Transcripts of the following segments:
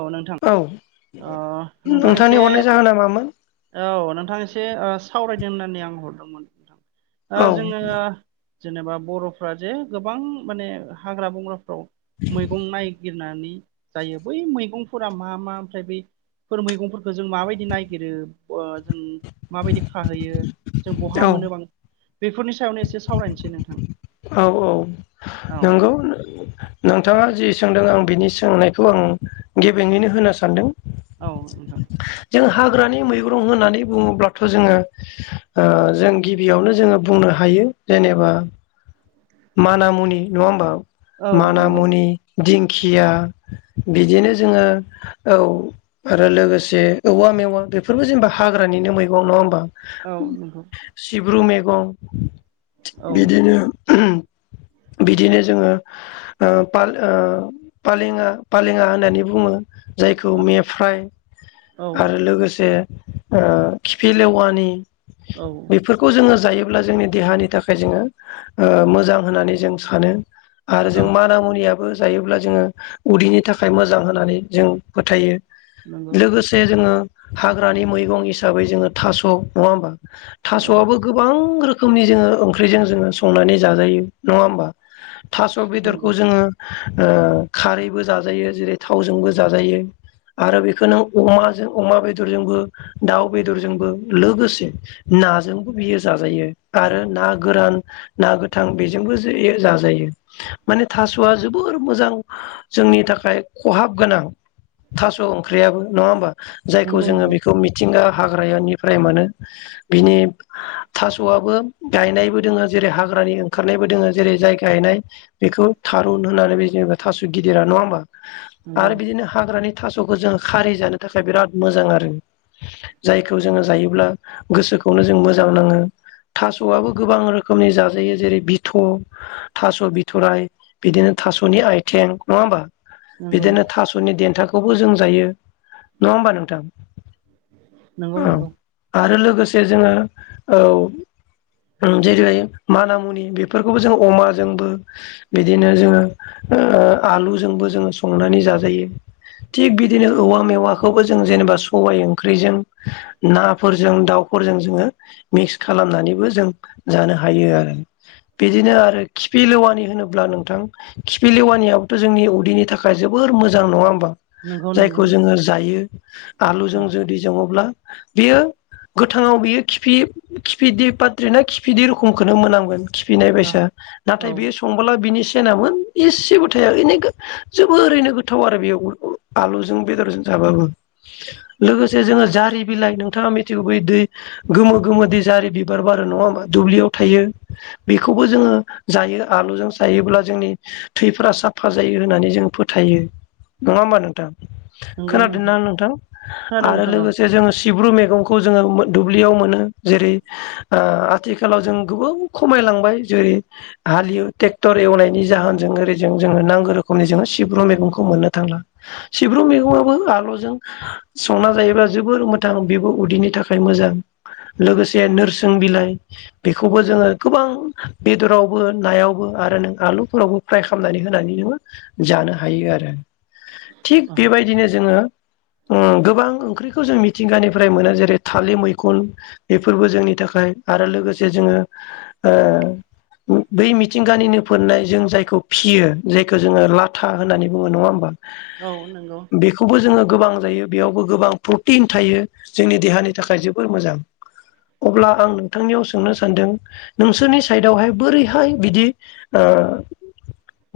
औ नोंथां औ ओ नोंथां एसे नोंथांनि हरनाय जाहोना मामोन औ नोंथां एसे अ सावराय होननानै आं हरदोंमोन नोंथां औ अ जोङो जेनेबा बर'फोरा जे गोबां माने हाग्रा - बंग्राफ्राव मैगं नायगिर नानै जायो बै मैगंफोरा मा - मा ओमफ्राय बै फोर मैगंफोरखौ जों माबायदि नायगिरो बा जों माबायदि खाहैयो जों बहा औ मोनो बां बेफोरनि सायावनो एसे सावरायनोसै नोंथां औ - औ औ नंगौ नोंथाङा जि सोंदों आं बिनि सोंनायखौ आं गेबेङैनो होनो सानदों औ नोंथां जों हाग्रानि मैग्रं होननानै बुङोब्लाथ' जोङो अ जों गिबियावनो जोङो बुंनो हायो यो जेनेबा मानामुनि नङा होमबा औ नंगौ मानामुनि दिंखिया बिदिनो जोङो औ आरो लोगोसे औवा मेवा बेफोरबो जेनेबा हाग्रानि मैगं नङा होनबा औ नंगौ गं औ बिदिनो- बिदिनो जोङो ओ फाल ओ फालेङा - फालेङा होननानै बुङो जायखौ औ मे फ्राइ औ आरो लोगोसे ओ खिफि लेवानि औ बेफोरखौ जोङो जायो अब्ला जोंनि देहानि थाखाय जोङो ओ मोजां होननानै जों सानो आरो जों औ माना मुनियाबो जायोब्ला जोङो उदैनि थाखाय मोजां होननानै जों फोथायो नंगौ लोगोसे जोङो हाग्रानि मैगं हिसाबै जोङो थास नङा होमबा औ थास'आबो गोबां रोखोमनि जोङो ओंख्रिजों जोङो संनानै जाजायो नङा होमबा थास' बेदरखौ नंगौ जोङो ओ खारैबो जाजायो जेरै थावजोंबो जाजायो आरो बेखौ नों अमाजों अमा बेदरजोंबो दाउ बेदरजोंबो लोगोसे नाजोंबो बियो जाजायो आरो ना गोरान ना गोथां बेजोंबो जाजायो माने थास'आ जोबोर मोजां जोंनि थाख थाखाय खहाब गोनां थास' ओंख्रियाबो नङा होमबा जायखौ नंगौ जोङो बेखौ मिथिंगा हाग्रायानि फ्राय मोनो बिनि थास'आबो गायनायबो दोङो जेरै हाग्रानि ओंखारनायबो दोङो जेरै जाय गायनाय बेखौ थारुन होननानै बे जेनेबा थास गिदिरा नङा होमबा नंगौ आरो बिदिनो हाग्रानि थास'खौ जों खारि जानो थाखाय बिराद मोजां आरो जायखौ जोङो जायोब्ला गोसोखौनो जों मोजां नाङो थास'आबो गोबां रोखोम रोखोमनि जाजायो जेरै बिथ, थास' बिथराय बिदिनो थासनि आइथिं नङा होमबा नंगौ बिदिनो थास'नि देन्थाखौबो जों जायो नङा होमबा नोंथां नंगौ औ नंगौ आरो लोगोसे जोङो औ ओम जेरै मानामुनि बेफोरखौबो जों अनाजोंबो बिदिनो जोङो ओ आलुजों जोंबो जों संनानै जाजायो थिग बिदिनो औवा मेवाखौबो जों जेनेबा सबाय ओंख्रिजों नाफोरजों दाउ फोरजों जोङो मिक्स खालामनानैबो जों जानो हायो आरो बिदिनो आरो खिपि लेवानि होनोब्ला नोंथां खिपि लेवानियावथ जोंनि उदैनि थाखाय जोबोद बोर मोजां नङा होमबा नंगौ नंगौ जायखौ जोङो जायो औ आलुजों जुदि जावोब्ला बेयो गोथाङाव बेयो खिफि खिफिदिर पत्रि ना खिफिदिर खुमखौनो मोनांगोन खिफिनाय औ बायस नाथाय औ बेयो संबोला बिनि सेनामोन एसेबो थाया ए जोबोरैनो गोथाव आरो बेयाव आलुजों बेदरजों जानो औ औ औ लोगोसे जोङो जालि बिलियन नोंथाङा मिथियोदि गोमो गोमो बेसाद बिबार बारो नङा होनबा दुब्लियाव थायो बेखौबो जोङो जायो आलुजों जायोब्ला जोंनि थैफ्रा साफा जायो। होननानै जों फोथायो नङा होमबा नोंथां। नंगौ नंगौ खोनादोंना नोंथां खोनादों आरो नोंथां लोगोसे जों सिब्रु मैगंखौ जोङो दुब्लियाव मोनो जेरै आथिखालाव ओ जों गोबां खमायलांबाय जेरै हालियो ट्रेक्टर एवनायनि जाहोनजों ओरैजों जोङो नांगौ रोखोम जों सिब्रु मैगंखौ मोननो थांला सिब्रु मैगङआबो आलुजों संना जायोब्ला जों जोबोर मोथां बेबो उदैनि थाखाय मोजां लोगोसे नोरसोन बिलाइ बेखौबो जोङो गोबां बेदरावबो नायावबो आरो नों आलुफोरावबो फ्राय खालामनानै होनानै जानो हायो आरो। थिग औ बेबायदिनो जोङो उम गोबां ओंख्रि खौ जों मिथिंगानिफ्राय मोनो जेरै थालिर मैखुन बेफोरबो जोंनि थाखाय आरो लोगोसे जे जोङो ओ बै मिथिंगानिनो फोरनाय जों जायखौ फियो जायखौ जोङो लाथा होननानै बुङो नङा होमबा? औ नंगौ। बेखौबो जोङो गोबां जायो बेयावबो गोबां प्रटिन थायो जोंनि देहानि थाखाय जोबोर मोजां। अब्ला आं नोंथांनियाव सों सोंनो सानदों, नोंसोरनि साइदावहाय बोरैहाय बिदि ओ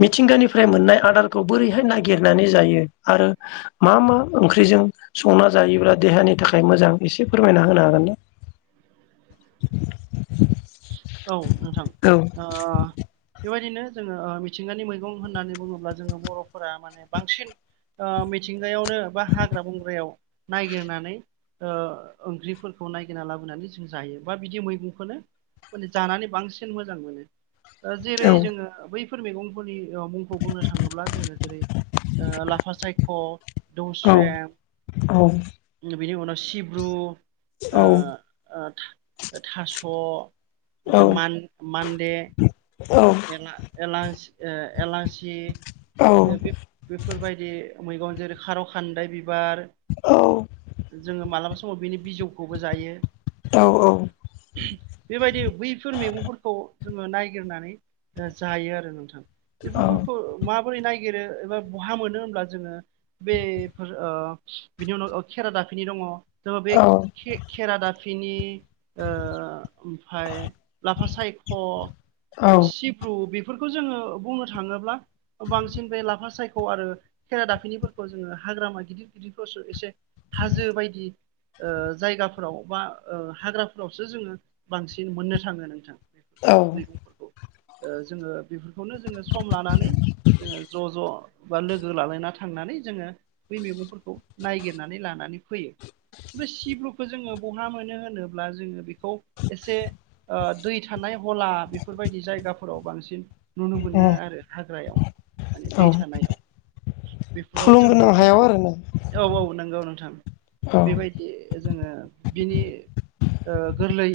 मिथिंगानिफ्राय मोननाय आदारखौ बोरैहाय नागिरनानै जायो आरो मा मा ओंख्रि जों संना जायोब्ला देहानि थाखाय मोजां एसे फोरमायना होनो हागोन ना? [inaudible] [inaudible] औ नोंथां औ ओ बेबायदिनो जोङो मिथिंगानि मैगं होननानै बुङोब्ला जोङो बर'फोरा माने बांसिन ओ मिथिं गाहायावनो बा हाग्रा बंग्रायाव नायगिरनानै ओ ओंख्रिफोरखौ नायगिरना लाबोनानै जों जायो बा बिदि मैगंखौनो जानानै बांसिन मोजां मोनो दा जेरै औ जोङो बैफोर मैगंफोरनि मुंखौ बुंनो थाङोब्ला जोङो जेरै ओ लाफा सायख' औ दौस्रेम बिनि उनाव सिब्रु ओ औ ओ थाथास' ओमफ्राय औ मान-मानडे एला-एलांस ओ एलासि बे बेफोरबायदि मैगं जेरै खार'-खान्दाय बि बार जोङो मालाबा समाव बिनि बिजौखौबो जायो। औ औ। बेबायदि बैफोर मैगंफोरखौ जोङो नायगिरनानै ओ जायो आरो नोंथां। बेफोर फोरखौ मा बोरै नायगिरो एबा बहा मोनो होनब्ला जोङो बे फोर ओ बेनि उनाव अ खेरादा फिनि दङ जोङो बे खे-खेरादा फिनि ओ ओमफाय लाफा सायख' सिब्रु बि फोरखौ जोङो बुंनो थाङोब्ला बांसिन बे लाफा सायख' आरो खेरा दाफिनिफोरखौ जोङो हाग्रामा गिदिर गिदिरफोरावसो एसे हाजो बायदि ओ जायगाफोराव बा ओ हाग्राफोरावसो जोङो बांसिन मोननो थाङो नोंथां। बेफोर औ मैगंफोरखौ ओ जोङो बेफोरखौनो जोङो सम लानानै जोङो ज' ज' बा लोगो लालायना थांनानै जोङो बेै मैगंफोरखौ नायगिरनानै लानानै फैयो। बे सिब्रुखौ जोङो बहा मोनो होनोब्ला जोङो बेखौ एसे ओ दै थाना य हला बेफोरबायदि जायगाफोराव बांसिन नुनो मोनो उम आरो हाग्रायाव माने दै थानायाव। थुलुंगोनां हायाव आरोना। औ-औ नंगौ नोंथां औ बेबायदि जोङो बिनि ओ गोरलै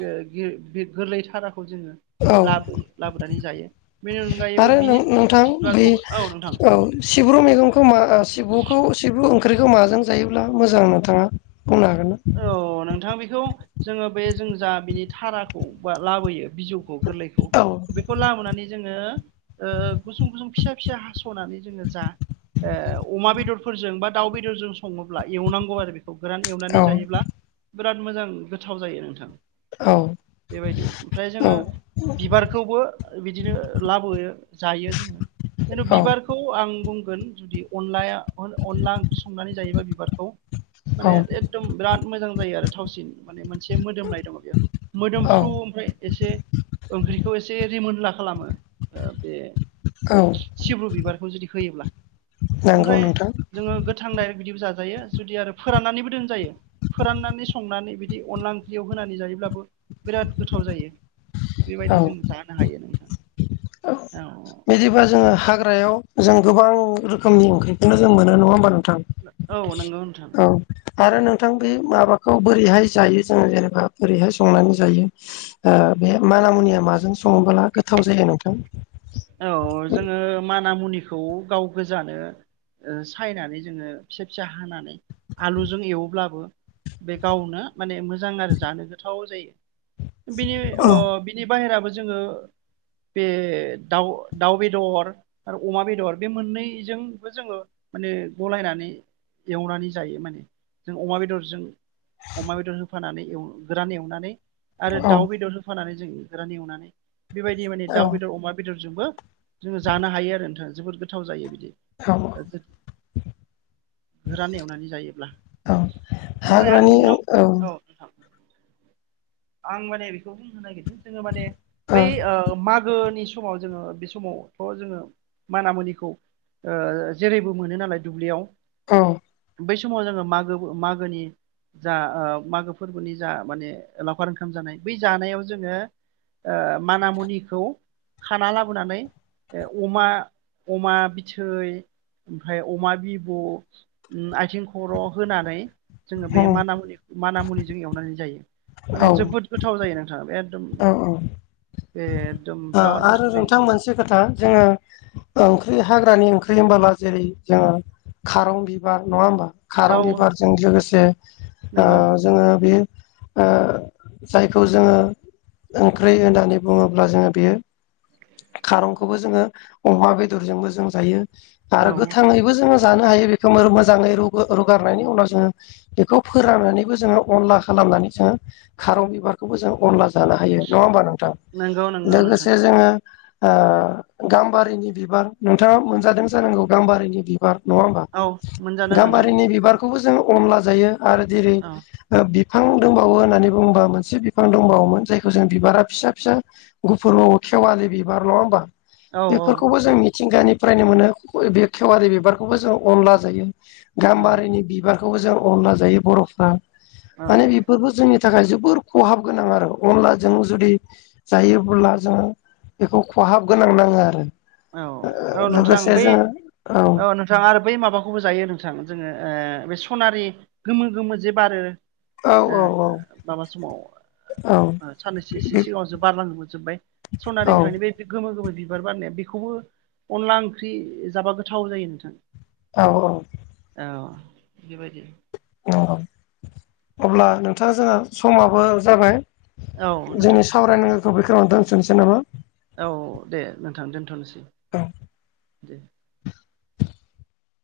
बे [unintelligible] गोरलै थाराखौ जोङो औ लाबोयो लाबोनानै जायो, बेनि अनगायैबो आरो बिनि नोंथां बै बिबारखौ, औ नोंथां औ सिब्रु मैगंखौ मा सिब्रुखौ सिब्रु ओंख्रिखौ माजों जायोब्ला मोजां नोंथाङा? बुंनो हागोन ना? औ नोंथां बेखौ जोङो बे जों जा बिनि धाराखौ बा लाबोयो बिजौखौ गोरलैखौ औ बेखौ लाबोनानै जोङो ओ गुसुं-गुसुं फिसा-फिसा हास'नानै जोङो जा ओ अमा बेदरफोरजों बा दाउ बेदरजों सङोब्ला एवनांगौ आरो बेखौ। गोरान एवनानै औ जायोब्ला बिराद मोजां गोथाव जायो नोंथां। औ। बेबायदि ओमफ्राय औ जोङो बिबारखौबो बिदिनो लाबोयो जायो जोङो। खिन्थु औ बिबारखौ आं बुं गोन जुदि अनलाया अनला ओंख्रि संनानै जायोबा बिबारखौ औ माने एकदम बिराद मोजां जायो आरो थावसिन माने मोनसे मोदोमनाय दङ बेयो औ मोदोमफ्रु ओमफ्राय एसे ओंख्रिखौ एसे रिमोनला खालामो ओ बे औ सिब्रु बिबारखौ जुदि होयोब्ला नंगौ ओमफ्राय नोंथां जोङो गोथां दायरेक बिदिबो जाजायो जुदि आरो फोराननानैबो दोनजायो। फोराननानै संनानै बिदि अनला ओंख्रियाव होनानै जायोब्लाबो बिराद गोथाव जायो बेबायदि जों जानो हायो नोंथां औ बिदिब्ला जोङो हाग्रायाव जों गोबां रोखोमनि ओंख्रिखौनो जों मोनो नङा होमबा नोंथां औ नंगौ नोंथां औ आरो नोंथां बे माबाखौ बोरैहाय जायो जोङो जेनेबा बोरैहाय संनानै जायो ओ बे मानामुनिया माजों सङोबोला गोथाव जायो नोंथां। खौ गाव गोजानो ओ सायनानै जोङो फिसा फिसा हानानै आलुजों एवोब्लाबो बे गावनो माने मोजां आरो जानो गोथाव जायो बिनि औ अ बिनि बायराबो जोङो बे दाउ दाउ बेदर आरो अमा बेदर बे मोननै जों बो जोङो माने गलायनानै एवनानै जायो माने जों अमा बेदरजों अमा बेदर होफानानै एव गोरान एवनानै आरो औ दाउ बेदर होफानानै जों गोरान एवनानै बेबायदि माने औ दाउ बेदर अमा दरजोंबो जोङो जानो हायो आरो नोंथां जोबोद गोथाव जायो बिदि। औ गोरान एवनानै जायोब्ला औ ओमफाय आरो हाग्रानि औ जोंनाव औ नोंथां आं माने बेखौ बुंनो नागिद जोङो माने बै ओ मागो नि समाव जोङो बे समावथ जोङो मानामुनिखौ ओ जेरैबो मोनो नालाय दुब्लियाव औ बै समाव जोङो मागोबो मागोनि जा ओ मागो फोरबोनि जा माने लावखार ओंखाम जानाय बै जानायाव जोङो ओ मानामुनिखौ खाना लाबोनानै ए अमा अमा बिथै ओमफ्राय अमा बिबु आथिं खर होनानै जोङो बे मानामुनि मानामुनिजों एवनानै जायो औ माने जोबोद गोथाव जायो नोंथां बे औ औ एदम ओ आरो नोंथां मोनसे खोथा जोङो ओंख्रि हाग्रानि ओं ख्रि होमबोला जेरै जोङो खारं बिबार नङा होमबा औ खारं बिबारजों लोगोसे ओ नंगौ जोङो बे ओ जायखौ जोङो ओंख्रि होनानै बुङोब्ला जोङो बे खारंखौबो जोङो अमा बेदरजोंबो जों जायो आरो औ गोथाङैबो जोङो जानो हायो मोर मोजाङै रूगो रुगारनायनि उनाव जोङो बेखौ फोराननानैबो जोङो अनला खालाम खालामनानै जोङो खारं बिबारखौबो जों अनला जानो हायो नङा होमबा नोंथां नंगौ नंगौ नोंथां लोगोसे जोङो ओ गाम्बारिनि बिबार नोंथाङा मोनजादों जानांगौ गाम्बारिनि बिबार नङा होमबा औ मोनजादों नोंथां गाम्बारिनि बिबारखौबो जों अनला जायो आरो जेरै औ बि फां दंबावो होननानै बुङोबा मोनसे बिफां दंबावोमोन जायखौ जों बिबारा फिसा फिसा गुफुर औ खेवालि बिबार नङा होमबा औ औ बेफोरखौबो जों नंगौ मिथिंगानि फ्रायनो मोनो बे खेवारि बिबारखौबो जों अनला जायो औ गाम्बारिनि बिबार खौ जों अनला जायो बरफ्रा औ माने बेफोरखौ जोंनि थाखाय जोबोर खहाब गोनां आरो अनलाजों जुदि जायोबोला जोङो बेखौ खहाब गोनां नाङो आरो औ औ नोंथां लोगोसे बे जोङो औ नोंथां आरो बै माबाखौबो जायो नोंथां जोङो ओ बे सनारि गोमो गोमो जे बारो ए औ औ ओ माबा समाव औ साननैसोसे बे सिगाङावसो बारलांनोबोजोबबाय सनारि औ बिफांनि बे गोमो गोमो बिबार बारनाया बेखौबो अनला ओंख्रि जाबा गोथाव जायो नोंथां औ औ औ बिबायदि अब्ला नोंथाङा जोंहा समाबो जाबाय औ नोंथां जोंनि दे सावरायनांगौखौ बेखौव दोनथ'नोसै नामा औ दे नोंथां दोनथ'नोसै औ दे